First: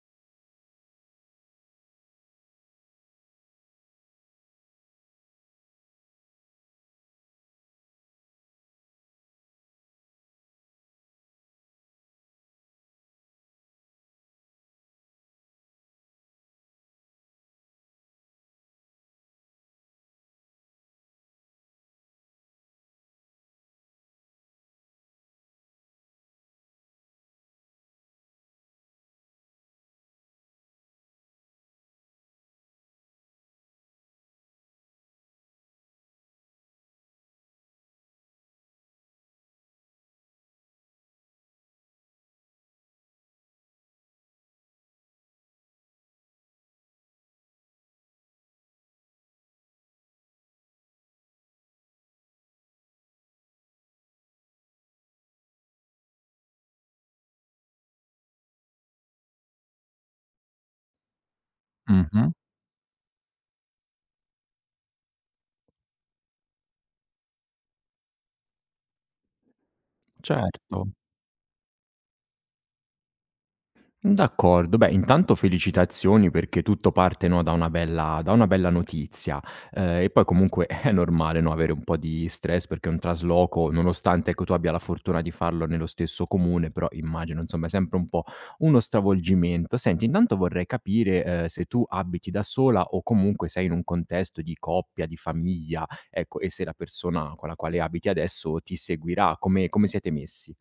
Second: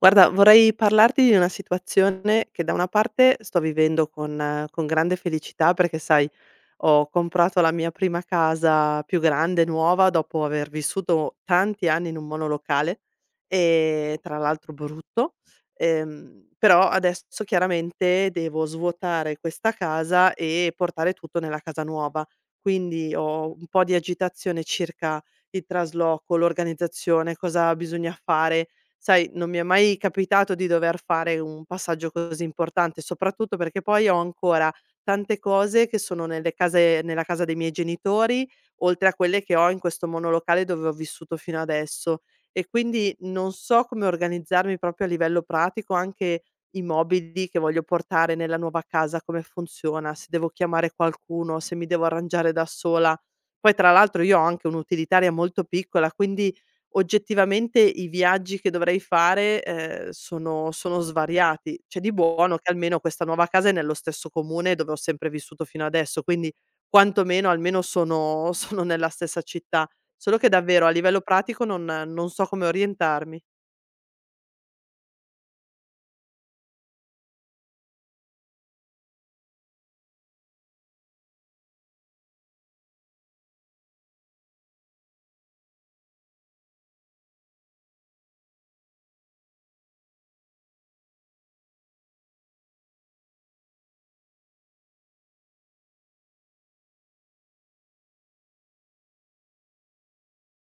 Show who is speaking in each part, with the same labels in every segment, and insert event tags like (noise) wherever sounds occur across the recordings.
Speaker 1: Guarda, vorrei parlarti di una situazione che da una parte sto vivendo con grande felicità perché, sai, ho comprato la mia prima casa più grande, nuova, dopo aver vissuto tanti anni in un monolocale, tra l'altro brutto, però adesso chiaramente devo svuotare questa casa e portare tutto nella casa nuova. Quindi ho un po' di agitazione circa il trasloco, l'organizzazione, cosa bisogna fare. Sai, non mi è mai capitato di dover fare un passaggio così importante, soprattutto perché poi ho ancora tante cose che sono nelle case nella casa dei miei genitori, oltre a quelle che ho in questo monolocale dove ho vissuto fino adesso. E quindi non so come organizzarmi proprio a livello pratico, anche i mobili che voglio portare nella nuova casa, come funziona, se devo chiamare qualcuno, se mi devo arrangiare da sola. Poi tra l'altro io ho anche un'utilitaria molto piccola, quindi oggettivamente i viaggi che dovrei fare, sono svariati. C'è di
Speaker 2: Mh-mh.
Speaker 1: buono che almeno questa nuova casa è nello stesso comune dove ho sempre vissuto fino adesso, quindi quantomeno almeno sono (laughs) sono nella stessa città. Solo che davvero a
Speaker 2: Certo.
Speaker 1: livello pratico non so come orientarmi.
Speaker 2: D'accordo. Beh, intanto felicitazioni perché tutto parte, no, da una bella notizia. E poi comunque (laughs) è normale, no, avere un po' di stress perché un trasloco, nonostante, ecco, tu abbia la fortuna di farlo nello stesso comune, però immagino, insomma, è sempre un po' uno stravolgimento. Senti, intanto vorrei capire, se tu abiti da sola o comunque sei in un contesto di coppia, di famiglia, ecco, e se la persona con la quale abiti adesso ti seguirà, come siete messi?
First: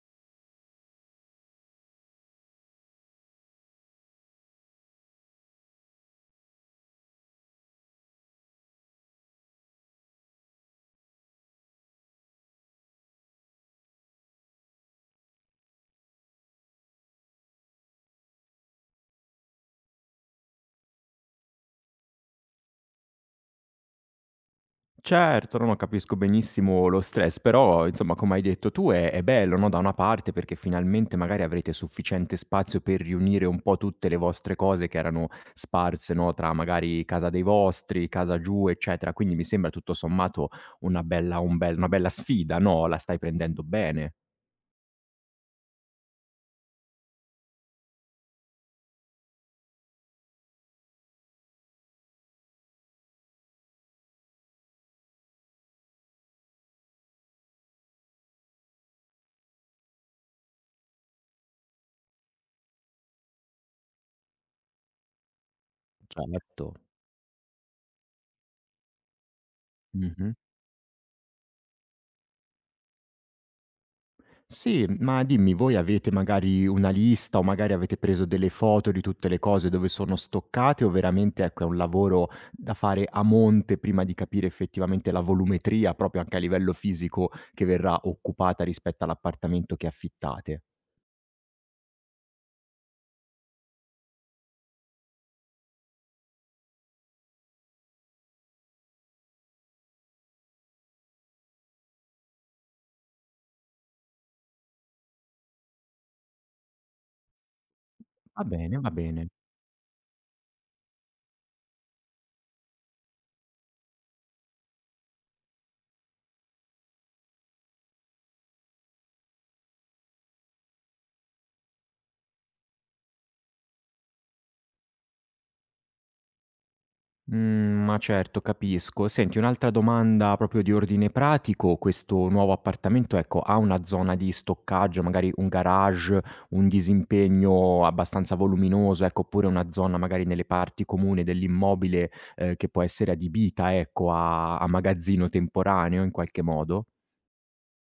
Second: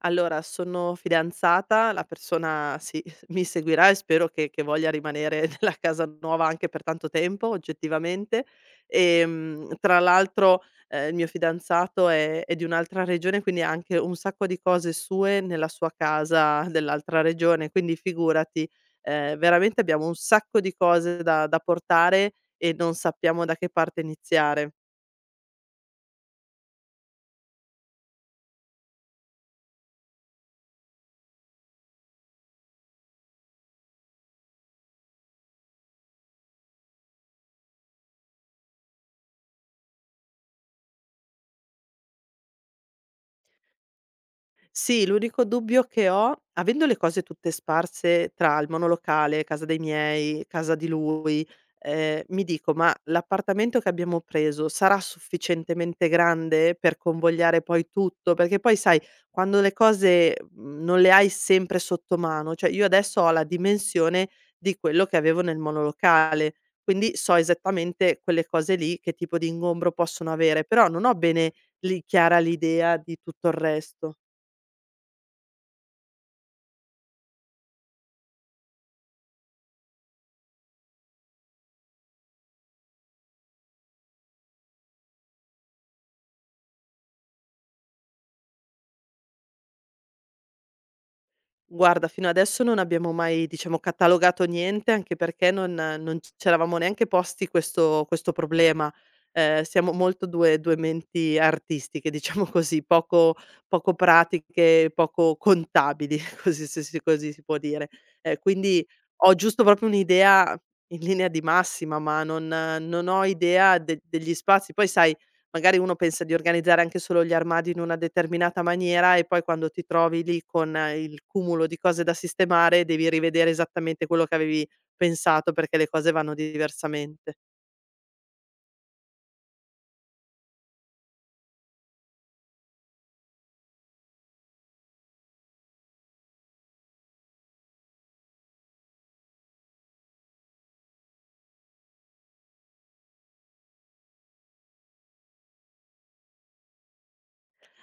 Speaker 1: Allora, sono fidanzata, la persona sì, (laughs) mi seguirà e spero che voglia rimanere (laughs) nella casa nuova anche per tanto tempo oggettivamente. Tra l'altro, il mio fidanzato è di un'altra regione, quindi ha anche un sacco di cose sue nella sua casa dell'altra regione, quindi figurati, veramente abbiamo un sacco di cose da portare e non sappiamo da che parte iniziare.
Speaker 2: Certo, no, no, capisco benissimo lo stress, però insomma come hai detto tu è bello, no, da una parte perché finalmente magari avrete sufficiente spazio per riunire un po' tutte le vostre cose che erano sparse, no, tra magari casa dei vostri, casa giù, eccetera. Quindi mi sembra tutto sommato una bella sfida, no, la stai prendendo bene.
Speaker 1: Sì, l'unico dubbio che ho, avendo le cose tutte sparse tra il monolocale, casa dei miei, casa di lui, mi dico: "Ma l'appartamento che abbiamo preso sarà sufficientemente grande per convogliare poi tutto?" Perché poi sai, quando le cose, non le hai sempre sotto mano, cioè io adesso ho la dimensione di quello che avevo nel monolocale,
Speaker 2: Certo.
Speaker 1: quindi so esattamente quelle cose lì che tipo di ingombro possono
Speaker 2: Mh-mh.
Speaker 1: avere, però non ho bene lì chiara l'idea di tutto il resto.
Speaker 2: Sì, ma dimmi, voi avete magari una lista o magari avete preso delle foto di tutte le cose dove sono stoccate o veramente, ecco, è un lavoro da fare a monte prima di capire effettivamente la volumetria, proprio anche a livello fisico, che verrà occupata rispetto all'appartamento che affittate?
Speaker 1: Guarda, fino adesso non abbiamo mai, diciamo, catalogato niente, anche perché non c'eravamo neanche posti questo problema. Siamo molto 2 menti artistiche, (laughs) diciamo così, poco pratiche, poco contabili, (laughs) così se si così si può dire.
Speaker 2: Va bene,
Speaker 1: Quindi
Speaker 2: va bene.
Speaker 1: ho giusto proprio un'idea in linea di massima, ma non ho idea de degli spazi. Poi sai, magari uno pensa di organizzare anche solo gli armadi in una determinata maniera e poi quando ti trovi lì con il cumulo di cose da sistemare, devi rivedere esattamente quello che avevi pensato perché le cose vanno diversamente.
Speaker 2: Mhmm, ma certo, capisco. Senti, un'altra domanda proprio di ordine pratico: questo nuovo appartamento, ecco, ha una zona di stoccaggio, magari un garage, un disimpegno abbastanza voluminoso, ecco, oppure una zona magari nelle parti comuni dell'immobile, che può essere adibita, ecco, a magazzino temporaneo in qualche modo?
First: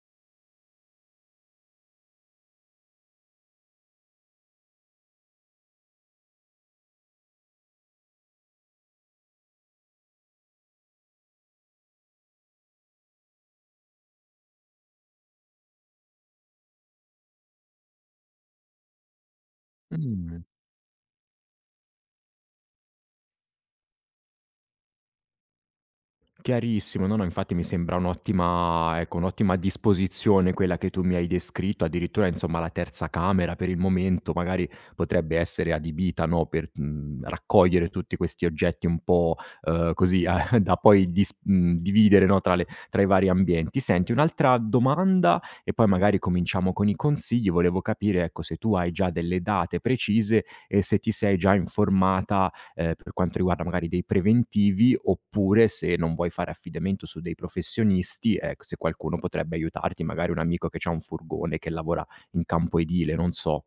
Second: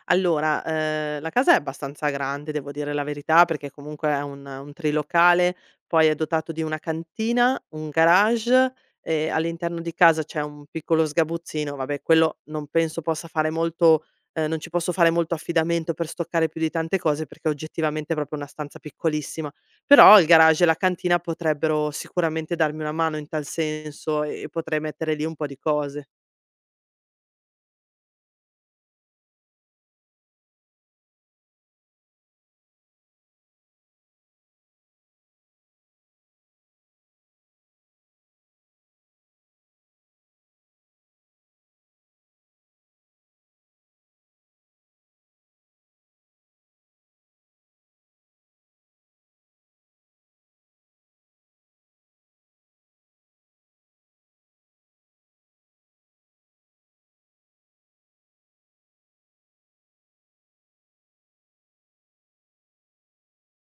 Speaker 1: Allora, la casa è abbastanza grande, devo dire la verità, perché comunque è un trilocale, poi è dotato di una cantina, un garage e all'interno di casa c'è un piccolo sgabuzzino, vabbè quello non penso possa fare molto. Non ci posso fare molto affidamento per stoccare più di tante cose, perché oggettivamente è proprio una stanza piccolissima. Però il
Speaker 2: Mh.
Speaker 1: garage e la cantina potrebbero sicuramente darmi una mano in tal senso e potrei mettere lì un po' di cose.
Speaker 2: Chiarissimo, no, no, infatti mi sembra un'ottima disposizione quella che tu mi hai descritto, addirittura insomma la terza camera per il momento magari potrebbe essere adibita, no, per, mhmm, raccogliere tutti questi oggetti un po', così a (laughs) da poi dividere, no, tra le tra i vari ambienti. Senti, un'altra domanda e poi magari cominciamo con i consigli, volevo capire, ecco, se tu hai già delle date precise e se ti sei già informata per quanto riguarda magari dei preventivi, oppure se non vuoi fare affidamento su dei professionisti, ecco, se qualcuno potrebbe aiutarti, magari un amico che c'ha un furgone, che lavora in campo edile, non so.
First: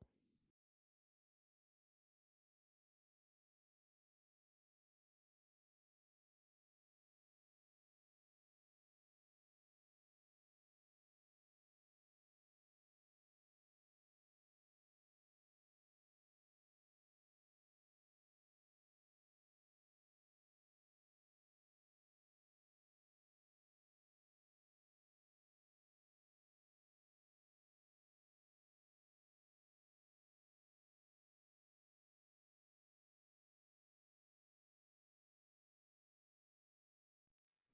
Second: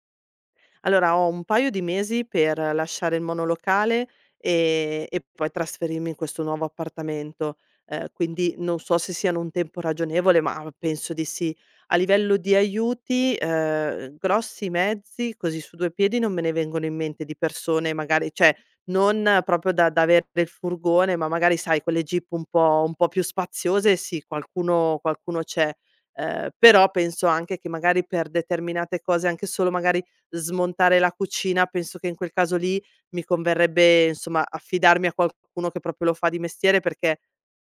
Speaker 1: Allora ho un paio di mesi per lasciare il monolocale, e poi trasferirmi in questo nuovo appartamento, quindi non so se siano un tempo ragionevole, ma penso di sì. A livello di aiuti, grossi mezzi, così su 2 piedi non me ne vengono in mente di persone magari, cioè non proprio da avere il furgone, ma magari sai quelle jeep un po' più spaziose, sì, qualcuno c'è. Però penso anche che magari per determinate cose, anche solo magari smontare la cucina, penso che in quel caso lì mi converrebbe, insomma, affidarmi a qualcuno che proprio lo fa di mestiere, perché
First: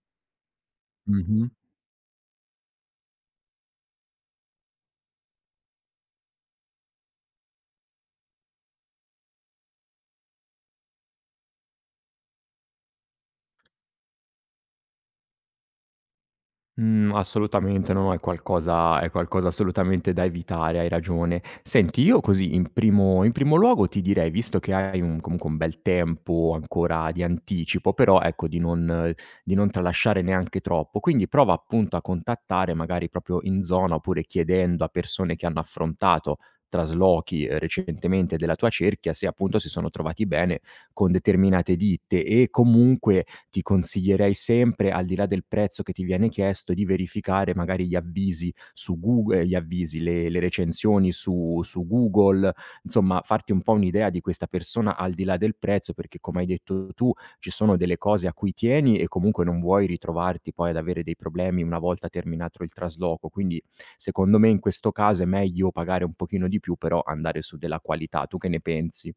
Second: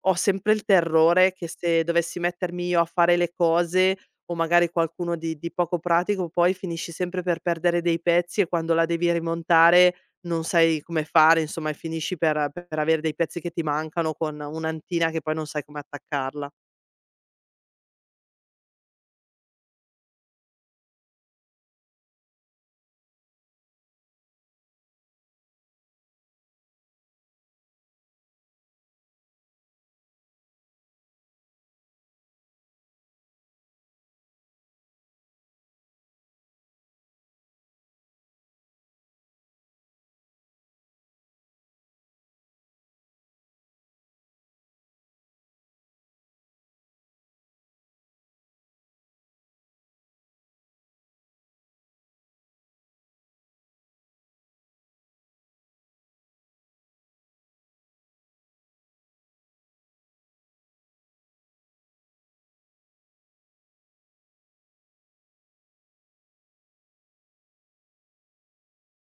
Speaker 1: ho sempre il terrore che
Speaker 2: Mh-mh.
Speaker 1: se dovessi mettermi io a fare le cose o magari qualcuno di poco pratico, poi finisci sempre per perdere dei pezzi e quando la devi rimontare non sai come fare, insomma, e finisci per avere dei pezzi che ti mancano con un'antina che poi non sai come attaccarla.
Speaker 2: Mhmm, assolutamente, no, no, è qualcosa assolutamente da evitare, hai ragione. Senti, io così in primo luogo ti direi, visto che hai un comunque un bel tempo ancora di anticipo, però ecco di non tralasciare neanche troppo, quindi prova appunto a contattare magari proprio in zona, oppure chiedendo a persone che hanno affrontato traslochi, recentemente della tua cerchia, se appunto si sono trovati bene con determinate ditte e comunque ti consiglierei sempre, al di là del prezzo che ti viene chiesto, di verificare magari gli avvisi, le recensioni su Google, insomma farti un po' un'idea di questa persona al di là del prezzo, perché come hai detto tu, ci sono delle cose a cui tieni e comunque non vuoi ritrovarti poi ad avere dei problemi una volta terminato il trasloco. Quindi, secondo me in questo caso è meglio pagare un pochino di più, però andare su della qualità. Tu che ne pensi?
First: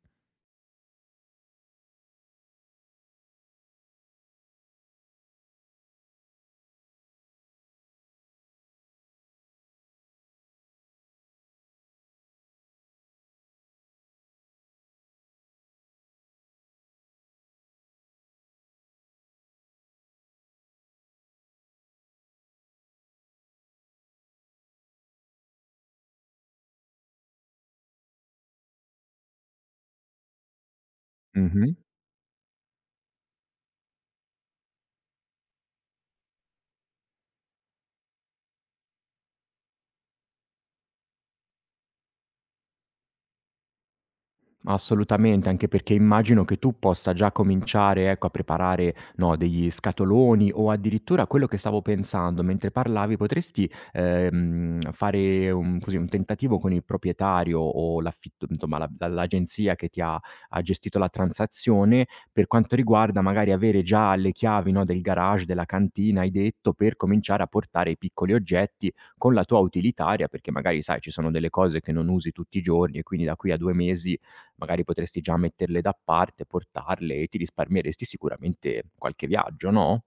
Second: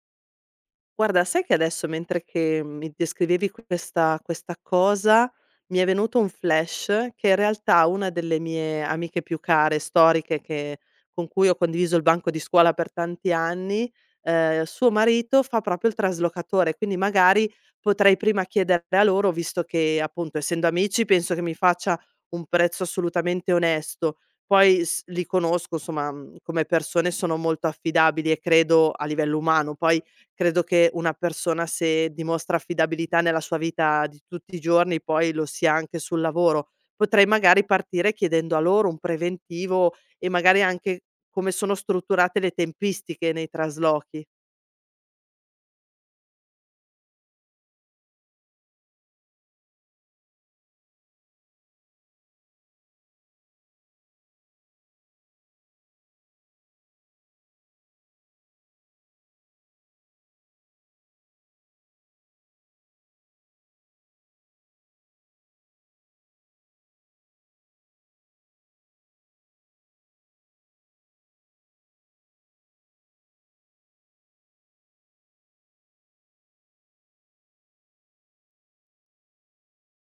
Speaker 1: Guarda, sai che adesso mentre che mi descrivevi questa cosa, mi è venuto un flash che in realtà una delle mie amiche più care, storiche, che con cui ho condiviso il banco di scuola per tanti anni, suo marito fa proprio il traslocatore, quindi magari potrei prima chiedere a loro, visto che appunto essendo amici penso che mi faccia un prezzo assolutamente onesto. Poi s li conosco, insomma, come persone sono molto affidabili e credo a livello umano, poi credo che una persona
Speaker 2: Mh-mh.
Speaker 1: se dimostra affidabilità nella sua vita di tutti i giorni, poi lo sia anche sul lavoro. Potrei magari partire chiedendo a loro un preventivo e magari anche come sono strutturate le tempistiche nei traslochi.
Speaker 2: Assolutamente, anche perché immagino che tu possa già cominciare, ecco, a preparare, no, degli scatoloni o addirittura quello che stavo pensando mentre parlavi, potresti, fare un così, un tentativo con il proprietario o l'affitto insomma la l'agenzia che ti ha gestito la transazione, per quanto riguarda magari avere già le chiavi, no, del garage, della cantina, hai detto, per cominciare a portare i piccoli oggetti con la tua utilitaria, perché magari sai, ci sono delle cose che non usi tutti i giorni e quindi da qui a 2 mesi magari potresti già metterle da parte, portarle e ti risparmieresti sicuramente qualche viaggio, no?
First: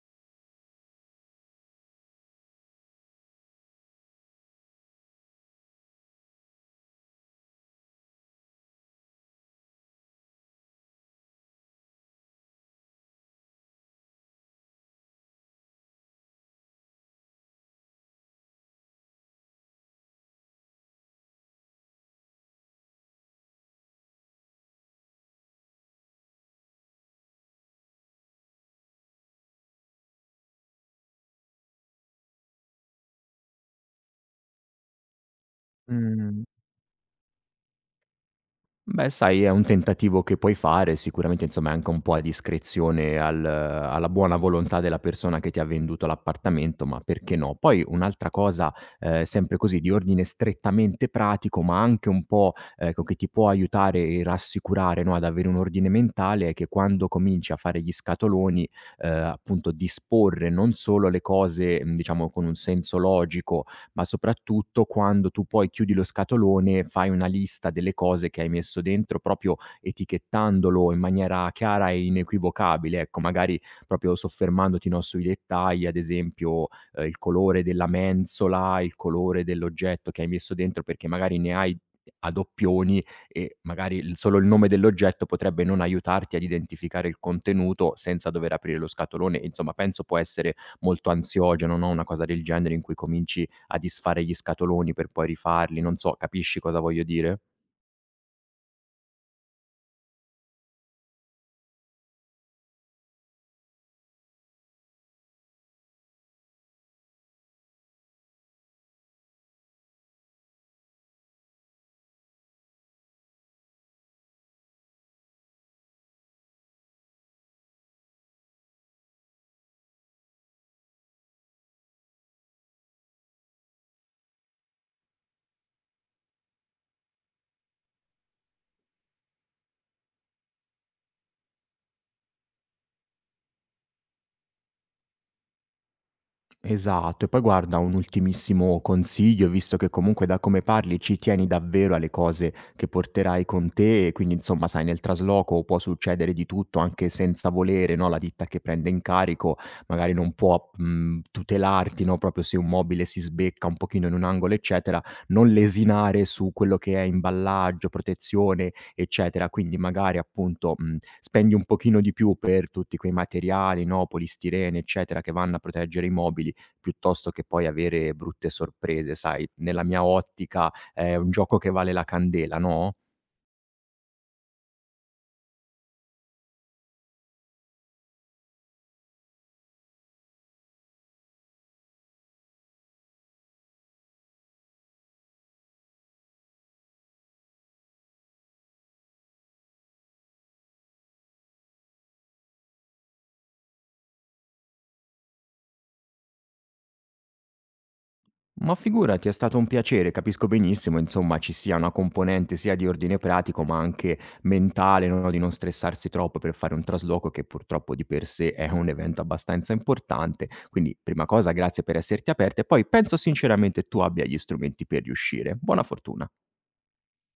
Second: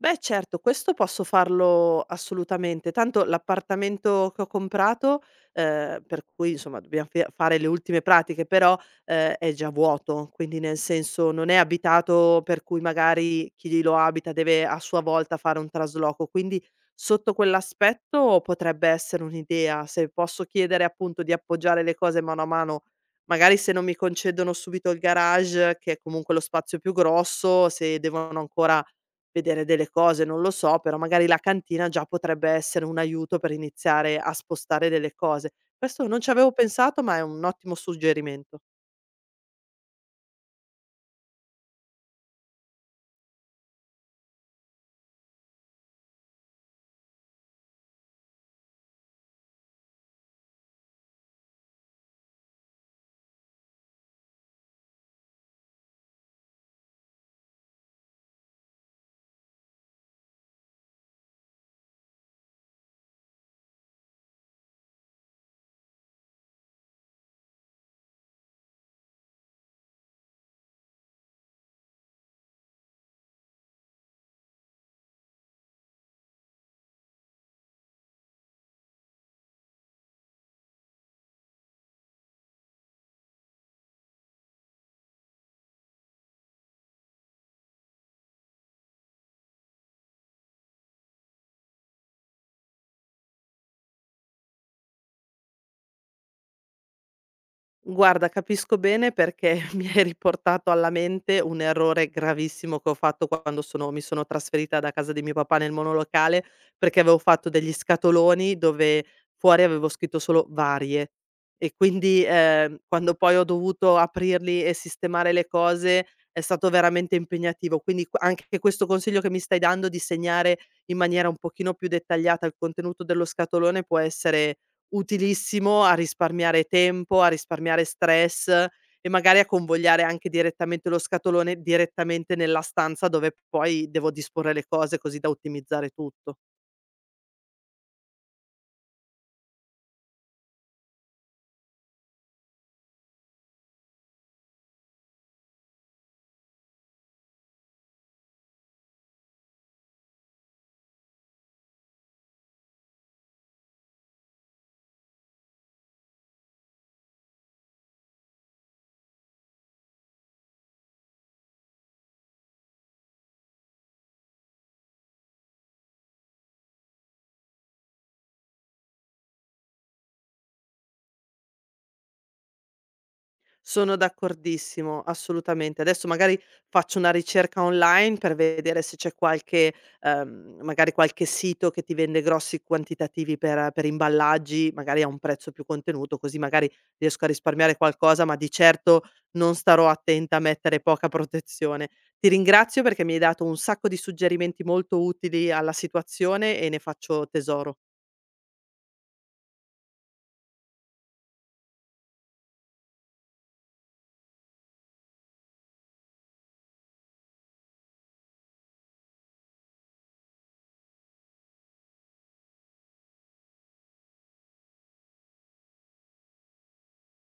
Speaker 1: Beh, certo, questo posso farlo assolutamente. Tanto l'appartamento che ho comprato, per cui insomma dobbiam fe fare le ultime pratiche, però, è già vuoto, quindi nel senso non è abitato, per cui magari chi lo abita deve a sua volta fare un trasloco. Quindi sotto quell'aspetto potrebbe essere un'idea. Se posso chiedere appunto di appoggiare le cose mano a mano, magari se non mi concedono subito il garage, che è comunque lo spazio più grosso, se devono ancora vedere delle cose, non lo so, però magari la cantina già potrebbe essere un aiuto per iniziare a spostare delle cose. Questo non ci
Speaker 2: Mh.
Speaker 1: avevo pensato, ma è un ottimo suggerimento.
Speaker 2: Beh, sai, è un tentativo che puoi fare, sicuramente insomma è anche un po' a discrezione, al alla buona volontà della persona che ti ha venduto l'appartamento, ma perché no? Poi un'altra cosa, sempre così di ordine strettamente pratico, ma anche un po', ecco, che ti può aiutare e rassicurare, no, ad avere un ordine mentale, è che quando cominci a fare gli scatoloni, appunto disporre non solo le cose, mhmm, diciamo con un senso logico, ma soprattutto quando tu poi chiudi lo scatolone, fai una lista delle cose che hai messo dentro, proprio etichettandolo in maniera chiara e inequivocabile, ecco, magari proprio soffermandoti, no, sui dettagli, ad esempio, il colore della mensola, il colore dell'oggetto che hai messo dentro, perché magari ne hai a doppioni e magari il solo il nome dell'oggetto potrebbe non aiutarti ad identificare il contenuto senza dover aprire lo scatolone. Insomma, penso può essere molto ansiogeno, no, una cosa del genere in cui cominci a disfare gli scatoloni per poi rifarli, non so, capisci cosa voglio dire?
Speaker 1: Guarda, capisco bene perché (laughs) mi hai riportato alla mente un errore gravissimo che ho fatto quando sono mi sono trasferita da casa di mio papà nel monolocale, perché avevo fatto degli scatoloni dove fuori avevo scritto solo "varie" e quindi, quando poi ho dovuto aprirli e sistemare le cose è stato veramente impegnativo. Quindi q anche questo consiglio che mi stai dando di segnare in maniera un pochino più dettagliata il contenuto dello scatolone può essere utilissimo a risparmiare tempo, a risparmiare stress e magari a convogliare anche direttamente lo scatolone direttamente nella stanza dove poi devo disporre le cose, così da ottimizzare tutto.
Speaker 2: Esatto. E poi guarda, un ultimissimo consiglio, visto che comunque da come parli ci tieni davvero alle cose che porterai con te, e quindi insomma, sai, nel trasloco può succedere di tutto anche senza volere, no? La ditta che prende in carico magari non può tutelarti, no? Proprio se un mobile si sbecca un pochino in un angolo, eccetera, non lesinare su quello che è imballaggio, protezione, eccetera. Quindi magari appunto spendi un pochino di più per tutti quei materiali, no? Polistirene, eccetera, che vanno a proteggere i mobili piuttosto che poi avere brutte sorprese, sai, nella mia ottica è un gioco che vale la candela, no?
Speaker 1: Sono d'accordissimo, assolutamente. Adesso magari faccio una ricerca online per vedere se c'è qualche magari qualche sito che ti vende grossi quantitativi per imballaggi, magari a un prezzo più contenuto, così magari riesco a risparmiare qualcosa, ma di certo non starò attenta a mettere poca protezione. Ti ringrazio perché mi hai dato un sacco di suggerimenti molto utili alla situazione e ne faccio tesoro.
Speaker 2: Ma figurati, è stato un piacere, capisco benissimo, insomma, ci sia una componente sia di ordine pratico, ma anche mentale, no, di non stressarsi troppo per fare un trasloco che purtroppo di per sé è un evento abbastanza importante. Quindi, prima cosa, grazie per esserti aperta e poi penso sinceramente tu abbia gli strumenti per riuscire. Buona fortuna.